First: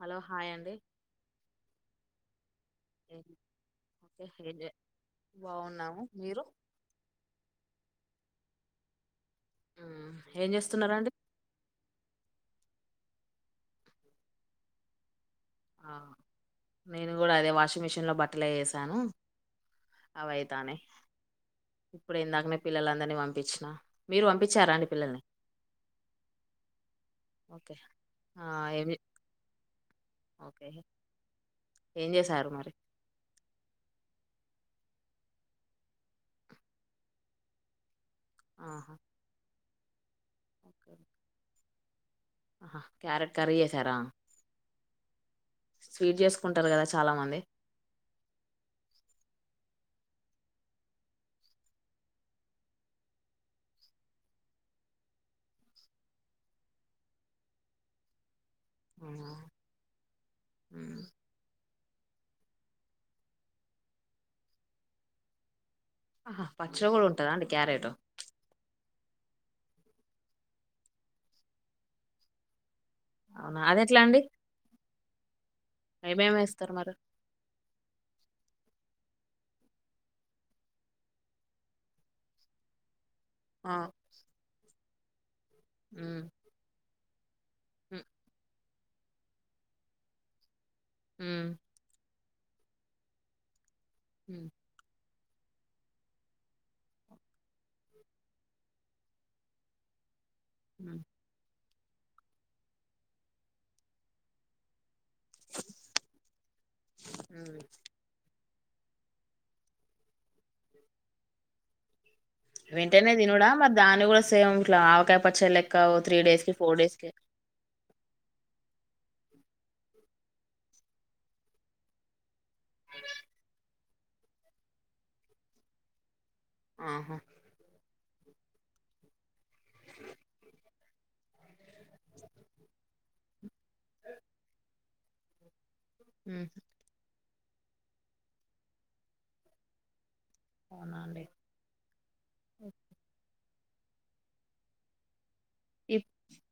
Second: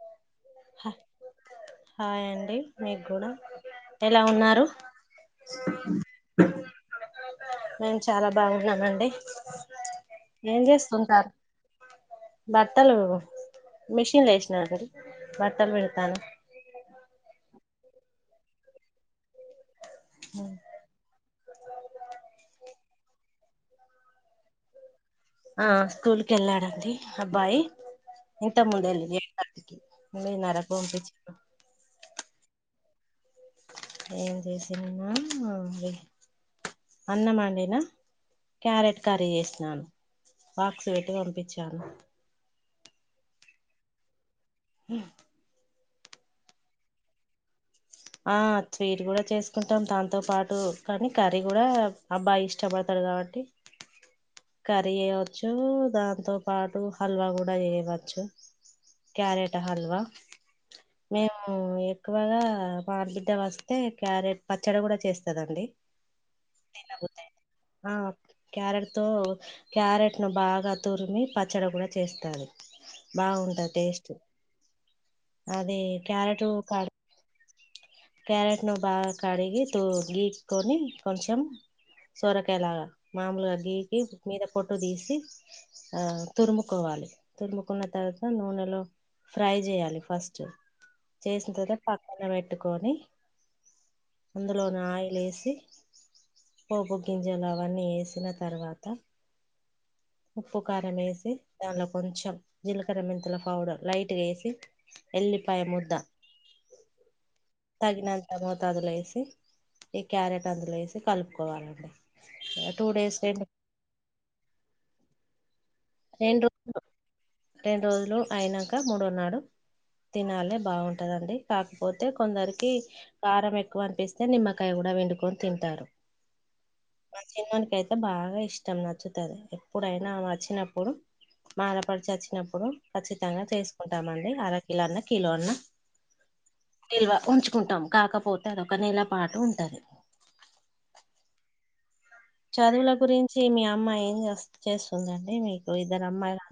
Hello hi అండి hi అండి మీకు కూడా ఏం- ఎలా ఓకే ఏం ఉన్నారు చే- బాగున్నాము మీరు చాలా బాగున్నానండి మ్మ్. ఏం చేస్తున్నారండి చేస్తుంటారు బట్టలు మిషన్ లో ఏషిన హరి బట్టలు ఆ, పెడతన్నా నేను కూడా అదే వాషింగ్ లో బట్టలు వేసాను అవైతాన్నాయి ఇప్పుడే ఇందాకనే పిల్లలందరినీ పంపించిన మీరు పంపించారా అండి పిల్లల్ని ఆ స్కూల్కి వెళ్ళాడండి అబ్బాయి ఓకే ఆ, ఇంతకు ఏం ముందు చే- వెళ్ళింది ఓకే ఎనిమిదిన్నరకు పంపించాను ఏం చేశారు మరి ఏం చేసిన్న అన్నం వండిన ఆహా క్యారెట్ కర్రీ చేసినాను బాక్స్ పెట్టి పంపించాను ఆ క్యారెట్ కర్రీ చేసారా హ స్వీట్ చేసుకుంటారు కదా చాలా మంది ఆ స్వీట్ కూడా చేసుకుంటాం దాతో పాటు కానీ కర్రీ కూడా అబ్బాయి ఇష్టపడతాడు కాబట్టి కర్రీ చేయవచ్చు దాంతో పాటు హల్వా కూడా చేయవచ్చు ఆహా క్యారెట్ హల్వా మ్మ్. మేము ఎక్కువగా మా ఆడబిడ్డ వస్తే క్యారెట్ పచ్చడి కూడా చేస్తదండి ఆహా పచ్చల కూడా ఉంటదా అండి క్యారెటు ఆ క్యారెట్ తో క్యారెట్ ను బాగా తురిమి పచ్చడి కూడా చేస్తారు. అవునా బాగుంటది అది ఎట్లా టేస్ట్ అండి అది ఏమేమి క్యారెట్ వేస్తారు క మరి క్యారెట్ ట్ ను బాగా కడిగి తూ గీక్కొని కొంచెం సొరకాయలాగా. మాములు ఆ అగి ఇర పొట్టు తీసి ఆ ఉమ్ తురుముకోవాలి. తురుముకున్న ఉమ్ తర్వాత నూనెలో ఫ్రై చేయాలి ఫస్ట్. ఉమ్ చేసిందిద ప అవి పెట్టుకొని ఉమ్ అందులో నా ఆయలేసి ఒక గింజలవన్నీ వేసిన తర్వాత త ఉప్పు ఉమ్ కారమేసి దానిలో కొంచెం జీలకర్ర మెంతుల పౌడర్ లైట్గా వేసి ఎల్లిపాయ ముద్ద తగినంతగా దిలో వేసి ఈ క్యారెట్ అందులో వేసి కలుపుకోవాలండి టూ వెంటనే డేస్ రెండు తినుడా మరి దాన్ని కూడా సేమ్ ఇట్లా పచ్చడ లెక్ రెండు రో రెండు రోజులు అయినాక మూడోన్నాడు తినాలి బాగుంటదండి కాకపోతే కొందరికి కి కారం ఎ క్కువ అనిపిస్తే నిమ్మకాయ కూడా పిండుకొని తింటారు. ఆహా మా చిన్నోని కైతే అ బాగా ఇష్టం నచ్చుతది, ఎప్పుడైనా ఆమ వచ్చినప్పు ప్పుడు మా ఆడపడుచు వచ్చినప్పుడు ఖచ్చితంగా చేసుకుంటామండి, అర కలో అన్న కిలో అన్న. నిల్వ ఉంచు కుంటాం కాకపోతే అదొక నెల పాటు ఉంటది. అవునా అండి చదువుల గురించి ఏమియా అమ్మా ఏం చేస్ చేస్తుందండి. టె మీకు ఇప్ ఇద్దరమ్మాయిలా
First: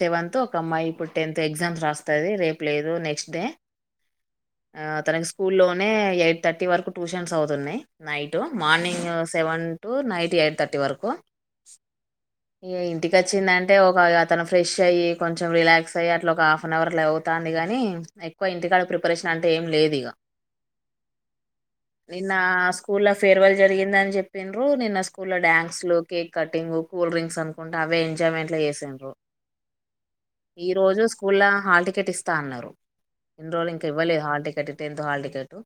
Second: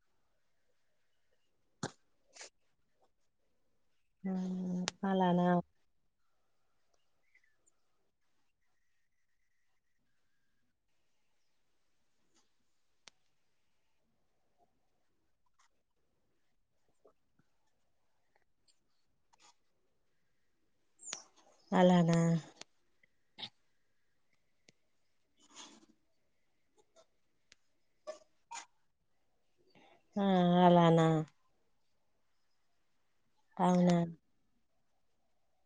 సెవెన్త్ ఒక అమ్మాయి ఇప్పుడు టెన్త్ ఎగ్జామ్స్ రాస్తాది రేపు లేదు నెక్స్ట్ డే ఆ తనకి అలానా స్కూల్ లోనే ఎ థర్టీ వరకు ట్యూషన్స్ అవుతున్నాయి night morning seven to night eight thirty వరకు ఇగ ఇంటికచ్చిందంటే ఒక అతను ఫ్రెష్ అయ్యి కొంచెం రిలాక్స్ అయ్యి అట్లా ఒక హాఫ్ నవర్ అట్ల అవుతాంది కానీ ఎక్కువ ఇంటికాడ ప్రిపరేషన్ అంటే ఏం లేదిగ అలానా నిన్న స్కూల్ ల ఫేర్వల్ జరిగిందని చెప్పిండ్రు నిన్న స్కూల్ లో డ్యాన్స్ లు కేక్ కటింగ్ కూల్ డ్రింక్స్ అనుకుంటే అవే ఎంజాయ్మెంట్ లో చేసిండ్రు ఆ ఈ రోజు అలానా స్కూల్ ల హాల్టి కెటిస్తా అన్నారు ఇన్ని రోల్ ఇంక అవునా ఇవ్వలే hall ticket tenth hall ticket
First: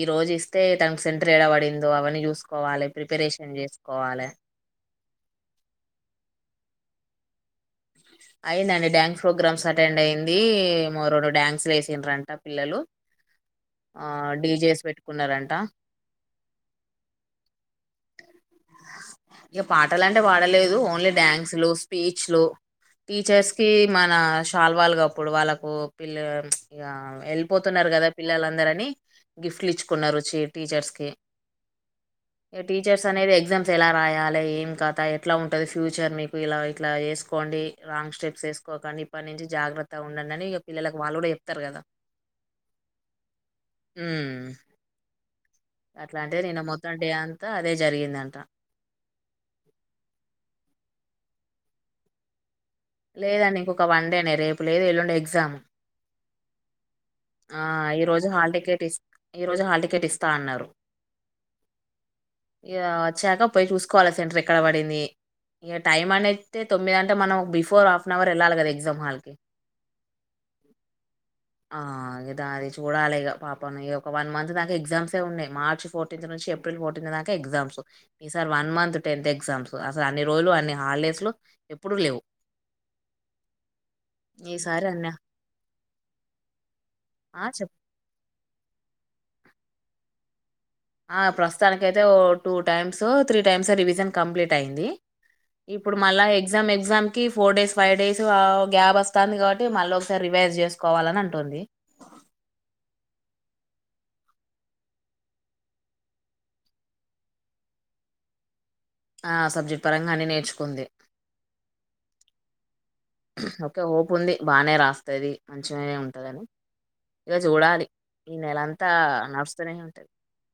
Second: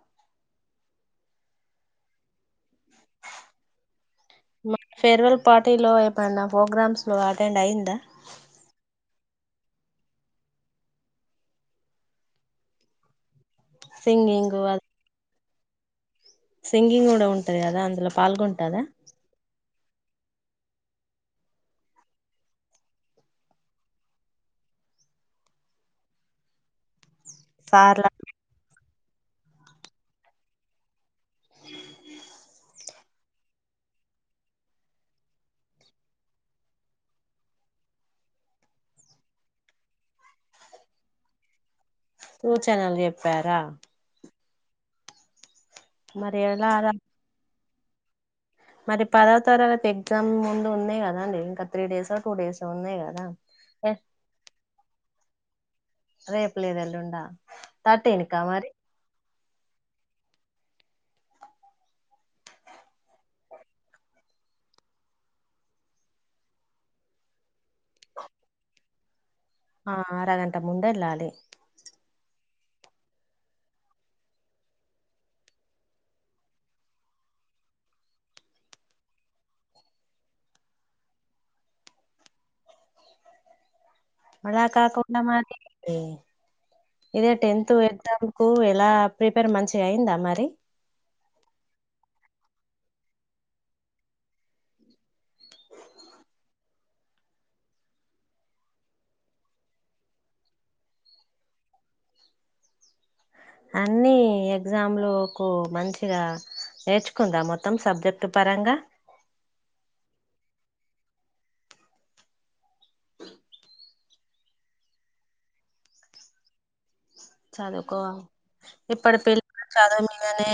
ఈ రోజు ఇస్తే తనకు సెంటర్ ఏడ పడిందో అవన్నీ చూసుకోవాలి ప్రిపరేషన్ చేసుకోవాలె మా ఫేర్వెల్ పార్టీలో ఏమన్నా ప్రోగ్రామ్స్ లో వా ఎట్టేంటయిందా అయిందండి డ్యాన్స్ ప్రోగ్రామ్స్ అటెండ్ అయిింది మ రెండు డ్యాన్స్లు వేసిన్రంట పిల్లలు ఆ సింగింగ్ డీజేస్ అది పెట్టుకున్నారండి త సింగింగ్ కూడా ఉంటది కదా అందులో పాల్గొంటుందా ఇక పాటలు అంటే పాడలేదు ఓన్లీ డ్యాన్స్లు స్పీచ్లు టీచర్స్కి మన షాల్ వాళ్ళగాప్పుడు వాళ్ళకు పిల్ల ఇక వెళ్ళిపోతున్నారు సార్ల కదా అందరని గిఫ్ట్లు ఇచ్చుకున్నారు టీచర్స్ కి టీచర్స్ అనేది ఎగ్జామ్స్ ఎలా రాయాలి ఏం కదా ఎట్లా ఉంటుంది ఫ్యూచర్ మీకు ఇలా ఇట్లా వేసుకోండి రాంగ్ స్టెప్స్ వేసుకోకండి ఇప్పటి నుంచి జాగ్రత్తగా ఉండండి అని ఇక పిల్లలకు వాళ్ళు కూడా చెప్తారు కదా చెనల్ చెప్పారా అట్లా మరి అంటే నేను ఎలా రా మొత్తం డే అంత అదే జరిగింది అంటా మరి పదవ తరాలతి ఎగ్జామ్ ముందు ఉన్నా కదాండి ఇంకా త్రీ డేస్ టూ డేస్ లేదండి ఇంకొ వండేనే రేపు లేదు ఎల్లుండే ఎగ్జామ్ రేపు లేదు ఎల్లుండి ఆ ఈ రోజు హాల్ టికెట్ ఇస్ ఈ రోజు హాల్ టికెట్ ఇస్తా అన్నారు ఇ వచ్చాక పోయి చూసుకోవాలి సెంటర్ ఎక్కడ పడింది ఇ టైం అనేతే తొమ్మిది అంటే మనం బిఫ బిఫోర్ హాఫ్ ఆన్ అవర్ వెళ్ళాలి కద ఎగ్జామ్ వాళ్ళకి ఆ అరగంట ముందే వెళ్ళాలి ఇదా అది చూడాలిక పాపం ఒక వన్ మంత్ దాకా ఎగ్జామ్స్ ఉన్నాయి మార్చ్ ఫోర్టీన్త్ నుంచి ఏప్రిల్ ఫోర్టీన్త్ దాకా ఎగ్జామ్స్ ఈసారి వన్ మంత్ టెన్త్ ఎగ్జామ్స్ అసలు అన్ని రోజులు అన్ని హాలిడేస్లు ఎప్పుడు లేవు ఈసారి అన్న అలాకాకుండా ఉన్న [inaudible] మాట ఇదే ఆ చెప్ టెన్త్ ఎగ్జాముకు ఎలా ప్రిపేర్ మంచిగా అయ్యిందా మరి ఆ ప్రస్తుతానికి అయితే ఓ two times three times revision complete అయ్యింది. ఇప్పుడు మళ్ళా ఎగ్జామ్ ఎగ్జామ్కి four days five days gap వస్తుంది కాబట్టి మళ్ళీ ఒకసారి రివైజ్ చేసుకోవాలని అంటుంది అన్ని ఎగ్జామ్లు కూ మంచిగా నేర్చుకుందా మొత్తం సబ్జెక్ట్ పరంగా ఆ సబ్జెక్ట్ పరంగా అన్ని నేర్చుకుంది అదొ ఉంది బానే రాస్తది మంచిగానే ఉంటాది చదువుకోవాల ఇప్పటి పిల్లలు నడుస్తూనే చదువు ఉంటది. మీదనే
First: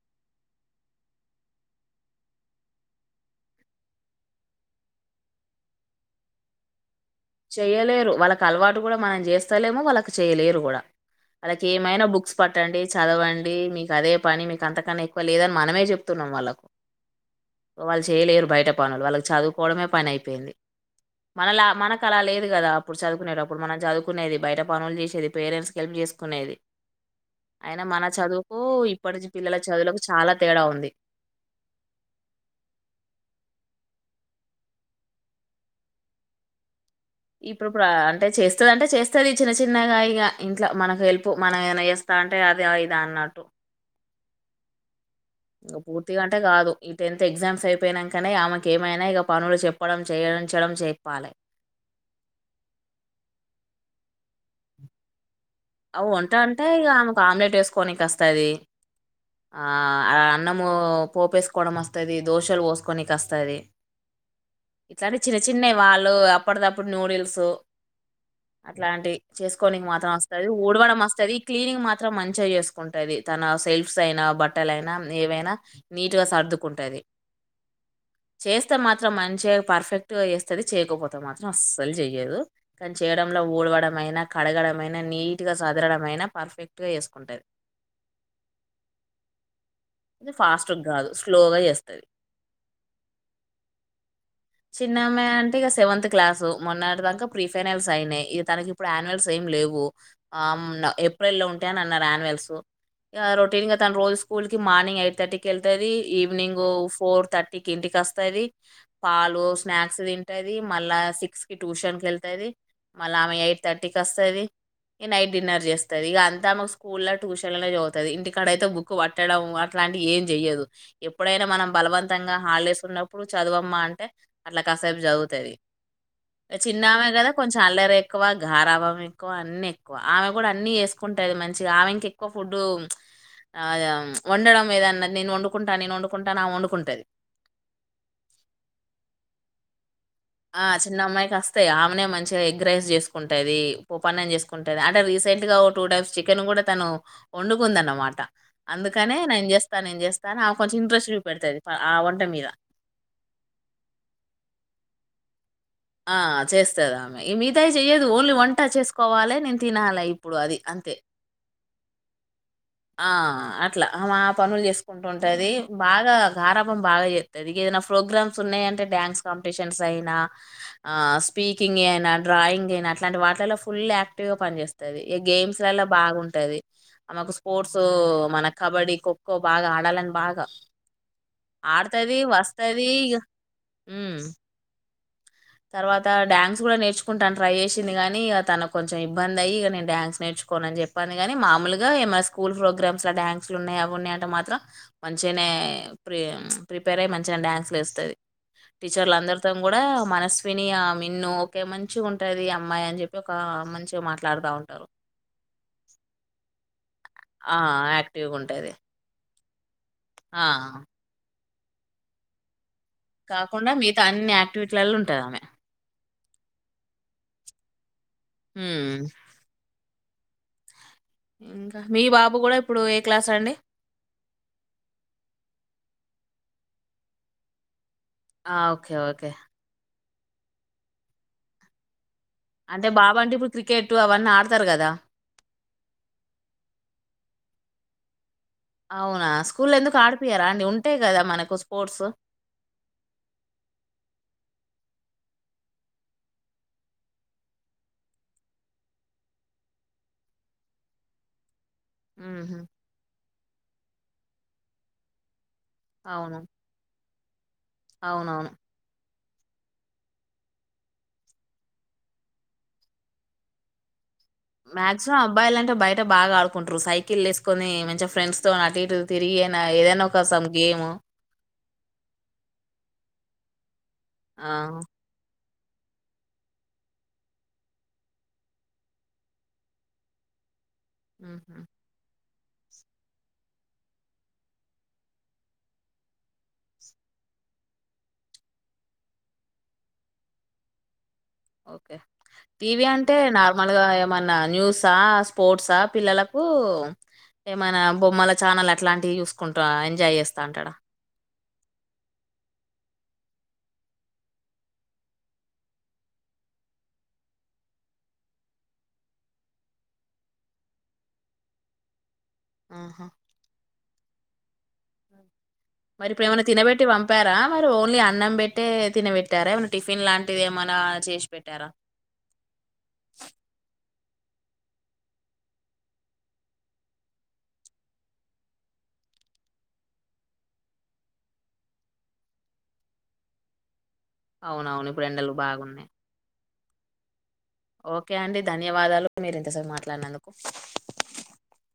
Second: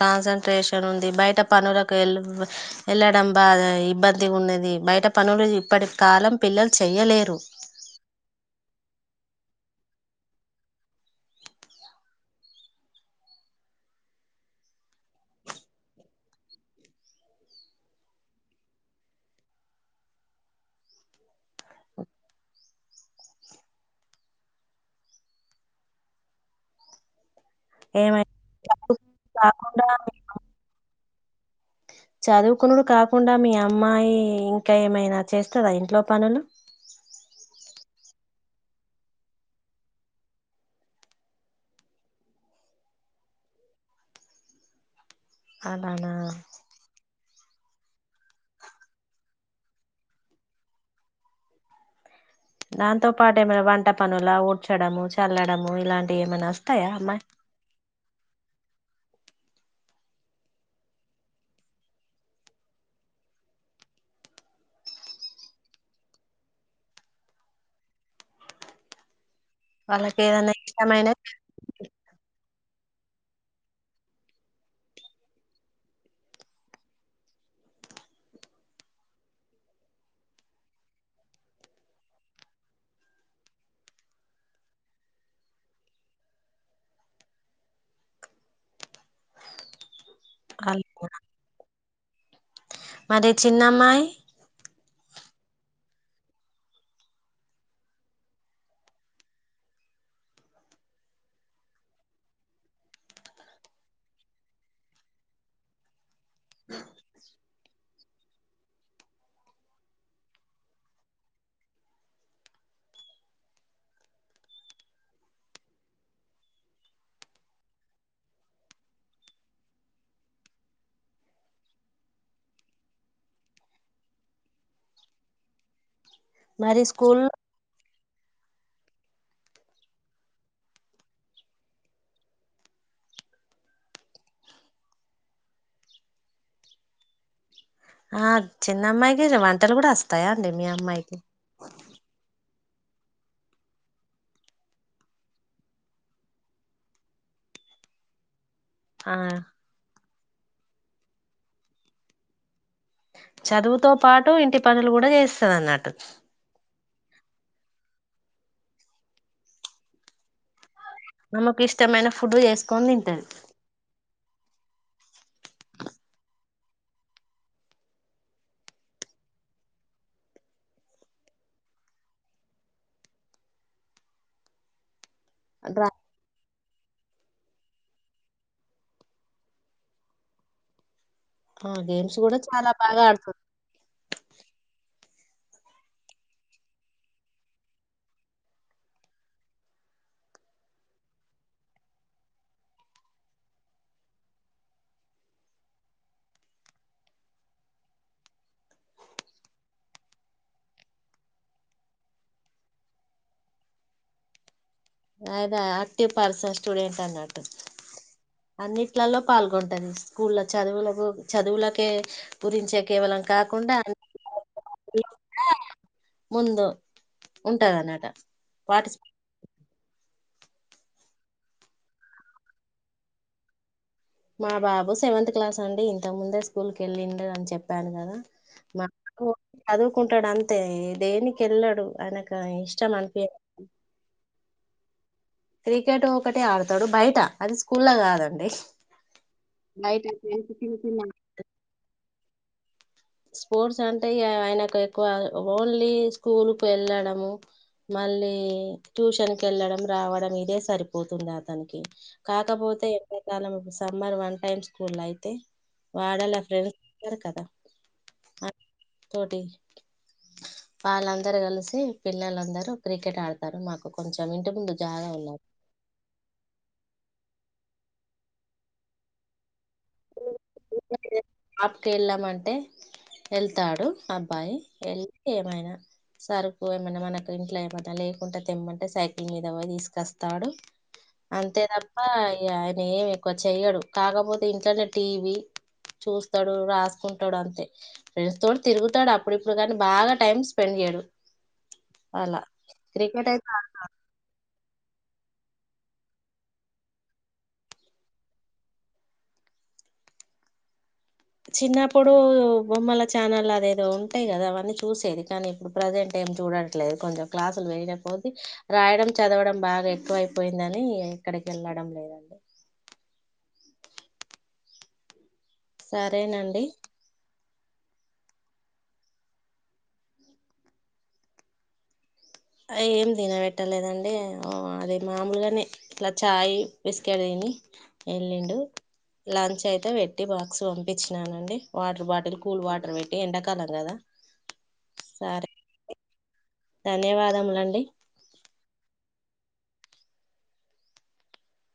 కాన్సన్ంట్రేషన్ ఉంది బయట పనులకు వెళ్ళడం బాగా ఇబ్బంది గా ఉన్నది బయట పనులు ఇప్పటి కాలం పిల్లలు చెయ్యలేరు చెయ్యలేరు వాళ్ళకి అలవాటు కూడా మనం చేస్తా లేము వాళ్ళు కు చేయాలేరు కూడా వాళ్ళకు ఏమైనా బుక్స్ పట్టండి చదవండి మీకు అదే పని మీకు అంతకన్నా ఎక్కువ లేదు అని మనమే చెబుతున్నాం వాళ్ళకు. వాళ్ళు చేయలేరు బయట పనులు వాళ్ళకు చదువుకొవడమే పని అయిపొయింది. మనల మనకు అలా లేదు కదా అప్పుడు చదువుకునేటప్పుడు. మనం చదువుకునేది బయట పనులు చేసేది పేరెంట్స్ కు హెల్ప్ చేసుకునేది అయినా మన ఏమై చదువుకు ఇప్పటి పిల్లల కాకుండా చదువులకు చాలా తేడా ఉంది చదువుకునుడు కాకుండా మీ అమ్మాయి ఇంకా ఏమైనా చేస్తదా ఇంట్లో పనులు చేస్తాది అంటే చేస్తాది చిన్న చిన్నగా ఇగ ఇంట్లో మనకు హెల్ప్ మనం ఏమన్నా చేస్తా అంటే అదా ఇదా అన్నట్టు ఇగ అలానా పూర్తిగా అంటే కాదు టిఫెన్ ఎగ్జామ్స్ అయిపోయినంకనే ఆమెకి ఏమైనా ఇగ పనులు చెప్పడం చేయించడం చెప్పాలే దాంతో పాటు ఏమైన వంట పనుల ఊడ్చడము చల్లడ్ అవ్ వంటా అంటే ఇగ ఆమెకు ఆమ్లెట్ ఏసుకోనికి వస్తది ఆ అన్నమూ పోపేసుకోవడం వస్తదీ దోశలు పోసుకోనికి ఒస్తది ఇట్లాంటి చిన్న చిన్నవి వాళ్ళు అప్పటిదప్పుడు న్యూడిల్స్ అట్లాంటివి చేసుకోనికి మాత్రం వాళ్ళకి వస్తది ది ఏదైనా ఊడవడం ఇష్టమైన వస్తదీ క్లీనింగ్ మాత్రం మంచిగ చేస్ ఉంటది తన సెల్ఫ్స్ అయినా బట్టల్ అయినా ఏవైనా నీట్గా సర్దుకుంటాది చేస్తే మాత్రం మంచిగ పర్ఫెక్ట్గా చేస్తది చేయకపోతే మాత్రం అస్సలు చెయ్యదు కానీ చేయడంలో ఊడవడం అయినా కడగడం అయిన నీట్ గా సదరడం మయినా పర్ఫెక్ట్ గా చేసుకుంటది అది ఫాస్ట్ వాళ్ళు గాదు స్లోగా చేస్తది మరి చిన్నమ్మాయి చిన్నమ్మాయి అంటే ఇగ సెవెంత్ క్లాసు మొన్నటి దాంకా ప్రీ ఫైనల్స్ అయినయి ఇగ తనకి ఇప్పుడు యాన్యువల్స్ ఏం లేవు ఆమ్న ఏప్రిల్లో ఉంటాయనీ అన్నారు యాన్నువల్సు ఇగా రొటీనేగా తను రోజు స్కూల్ కి మార్నింగ్ ఎయిట్ థర్టీ కీ ఏళ్తాదీ ఈవ్ మార్నింగూ ఫోర్ థా టికి ఇంటికి వస్తాదీ పాలూ స్నాక్స్ తింటాది మళ్ళా సిక్స్ కి ట్యూషన్ కి వెళ్తది మళ్ళా ఆమె ఎయిట్ థర్టీ కి వస్తాది ఇక నైట్ డిన్నర్ చేస్తాది ఇగా అంతా ఆమెక్ స్కూళ్లో ట్యూషన్లనే చదువుతాది ఇంటికాడ అయితే బుక్కు పట్టడం అట్లాంటియి ఏం చెయ్యదు ఎప్పుడైనా మనం బలవంతంగా హాల్డేస్ ఉన్నప్పుడు చదవమ్మా అంటే అట్ల కాసేపు చదువుతాది. మరి చిన్నామే స్కూల్ కదా కొంచెం అల్లరె ఎక్కువ గారాబం ఎక్కువ అన్ అన్నీ ఎక్కువ ఆమె గూడ అన్నీ ఏసుకుంటది మంచి గా ఆమె ఇంక ఎక్కువ ఫుడ్డూ చ్చ ఆ చ్చ వండడం ఏదన్న నేను వండుకుంటా నేను వండుకుంటా అనామే వండుకుంటది ఆ చిన్నమ్మాయికి ఇజ వంటలు గూడా ఒస్త ఆ చిన్నమ్మాయికి అస్తయి ఆమెనే మంచిగ ఎగ్ రైస్ చేసుకుంటదీ పోపన్నం చేసుకుంటది అంటే రీసెంట్ గా ఓ టూ టైమ్స్ చికెన్ గూడ తనూ వండుకుందన్నమాట ఆ అందుకనే నేన్ చేస్తా నేన్ చేస్త్ కానీ ఆమె కొంచెం ఇంట్రెస్ట్ చూపెడతది ప ఆ వంట మీద చదువుతో పాటు ఇంటి పనులు గూడ చేస్త తది అన్నట్టు స్తదామె ఇగ మిగతాయి చెయ్యదు ఓన్లీ వంట చేసుకోవాలే నేను తినాలె ఇప్పుడు అది అంతే కు ఇష్టమైన ఫుడ్ చేస్ ఆ అట్లా ఆమె ఆప్ పనులు చేసుకుంట ఉంటదీ బాగా గారాభం బాగా చేస్తది ఇగ ఏదనా ప్రోగ్రామ్స్ ఉన్నయంటే డ్యాన్స్ కాంపిటీషన్స్ అయినా ఆ స్పీకింగీ అయినా డ్రాయింగీ అయినా అట్లాంటి వాటిలల్లో ఫుల్ యాక్టివ్ గా పనిచేస్తది ఈ గేమ్స్ లల్లా డ్రా బాగుంటది ఆమెకు స్ స్పోర్ట్స్ ఊ మన కబడ్డీ ఖోఖో బాగా ఆడాలని బాగా ఆ గేమ్స్ ఆడతదీ కూడా చాలా వస్తదీ బాగా ఇగ ఆడుతుంది ఉమ్ తర్వాత డ్యాన్స్ కూడా నేర్చుకుంటాను ట్రై చేసింది గానీ ఇక తనకు కొంచెం ఇబ్బంది అయ్య ఇక నేను డ్యాన్స్ నేర్చుకోను అని చెప్పి అనగానే మామూలుగా ఏమ స్కూల్ ప్రోగ్రామ్స్ ల డాన్స్లు ఉన్నాయి అవున్నాయంటీ మాత్రం మంచిగానే ప్రి ప్రిపేర్ అయ్య మంచిగా డ్యాన్సులు వేస్తది టీచర్లు అందరితో కూడా మన స్నియా మిన్ను ఒకే మంచి ఉంటుది అమ్మాయి అని చెప్పి ఒక మంచిగా మాట్లాడుతా ఉంటారు అదా ఆక్టివ్ పార్స స్టూడెంట్ అన్నట్టు ఆ! యాక్టివ్‌గుంటది. అన్నిట్లలో పాల్గొడ్ ది స్కూల్ల్లో ఆ! చదువులకు చదువులకు కె పురించ చె కాకుండా మిగతా అన్ని యాక్టివిటీలలో ఉంటది ఆమె ముందు ఉంటదన్నట హ్మ్మ్ ఇంకా మీ బాబు కూడా ఇప్పుడు ఏ క్లాస్ అండి మా బాబు సెవెంత్ క్లాస్ అండి ఇంత ముందే స్కూల్ కెళ్ళిండే అని చెప్పాను కదా ఆ ఓకే ఓకే ఉంటాడు అంతే దేనికి వెళ్ళాడు ఆయనకు అంటే ఇష్టం బాబు అనిపి అంటే ఇప్పుడు క్రికెట్ అవన్నీ ఆడతారు కదా క్రికెట్ ఒకటే ఆడతాడు బయట అది స్కూల్ లో కాదండి అవునా స్కూల్ ఎందుకు బయట ఆడిపియరా ఫ్రెండ్స్ అండి చిన్న ఉంటాయి చిన్న కదా మనకు స్పోర్ట్స్ స్పోర్ట్స్ అంటే ఆయనకు ఎక్కువ ఓన్లీ స్కూల్కు వెళ్ళడము మళ్ళీ ట్యూషన్ కెళ్ళడం రావడం ఇదే సరిపోతుంది హుహు. కాకపోతే ఎండకాలం అ మరి వన్ టైమ్ స్కూల్ అయితే అవును. వాడలా ఫ్రెండ్స్ సక ఉ అవునవును తోటి వాళ్ళందరు కలిసి పిల్లలుందరూ క్రికెట్ ఆడతారు మాకు కొంచెం ఇంటి ముందు జాగా మాక్సిమం ఉన్నది అబ్బాయిల అంటే బయట బాగా ఆడుకుంటారు సైకిల్ వే కొన్ని మంచి ఫ్రెండ్స్ తో అటు ఇటు తిరిగి ఏదైనా ఒక స షాప్ కి వెళ్ళామంటే వెళ్తు తాడు ఆ! అబ్బాయి్ ఎ యినా సరుకు ఏమన్నా మనకు ఇంట్లో ఏమన్నా లేకుంటె తెిమ్మంటే సైకిల్ మీద పోయి తీసుకొస్తాడు హుహు. అంతే తప్పా ఆయన ఏమి ఎక్కువ చెయ్యడు కాకపోతే ఇంట్లనే టీవీ చూస్తాడు రాసుకుంటాడు అంతే ఫ్రెండ్స్ తోడు తిరుగుతాడు అప్పుడుప్పుడు కానీ బాగా టైమ్ స్పెండ్ చేయ్యాడు ఓకే టీవీ అంటే అయితే నార్మల్ ఆడతాడు గా ఏమన్నా న్యూస్ స్పోర్ట్సా పిల్లలకు ఏమైనా బొమ్మల ఛానల్ అట్లాంటివి చూసుకుంటా ఎంజాయ్ చేస్తా ఉంటాడా చిన్నప్పుడు బొమ్మల ఛానల్ అదేదో ఉంటాయి కదా అవి అని చూసేది కాని ప్రజెంట్ ఏం చూడట్లేదు కొంచెం క్లాసులు వెేయకపోతే రాయడం చదవడం బాగా ఎక్కువ అయిపోయిందని ఇక్కడికి వెళ్ళడం ఆహా అ మరి ఇప్పుడు ఏమైనా సరేనండి తినబెట్టి పంపారా మరి ఓన్లీ అన్నం పెట్టే తినబెట్టారా ఏమనా టిఫిన్ లాంటిది ఏమనా చేసి పెట్టారా అ ఏం తినబట్టలేదండి అంటే అదే మామూలుగానే ఇట్లా చాయ్ బిస్కెట్ తిని వెళ్ళిండు లంచ్ అయితే పెట్టి బాక్స్ పంపించినానుండి వాటర్ బాటిల్ కూల్ వాటర్ పెట్టి ఎండాకాలం కదా అవునవును ఇప్పుడు ఎండలు బాగున్నాయి ధన్యవాదములు ఓకే అండి ధన్యవాదాలు మీరు ఇంతసేపూ మాట్లాడినందుకు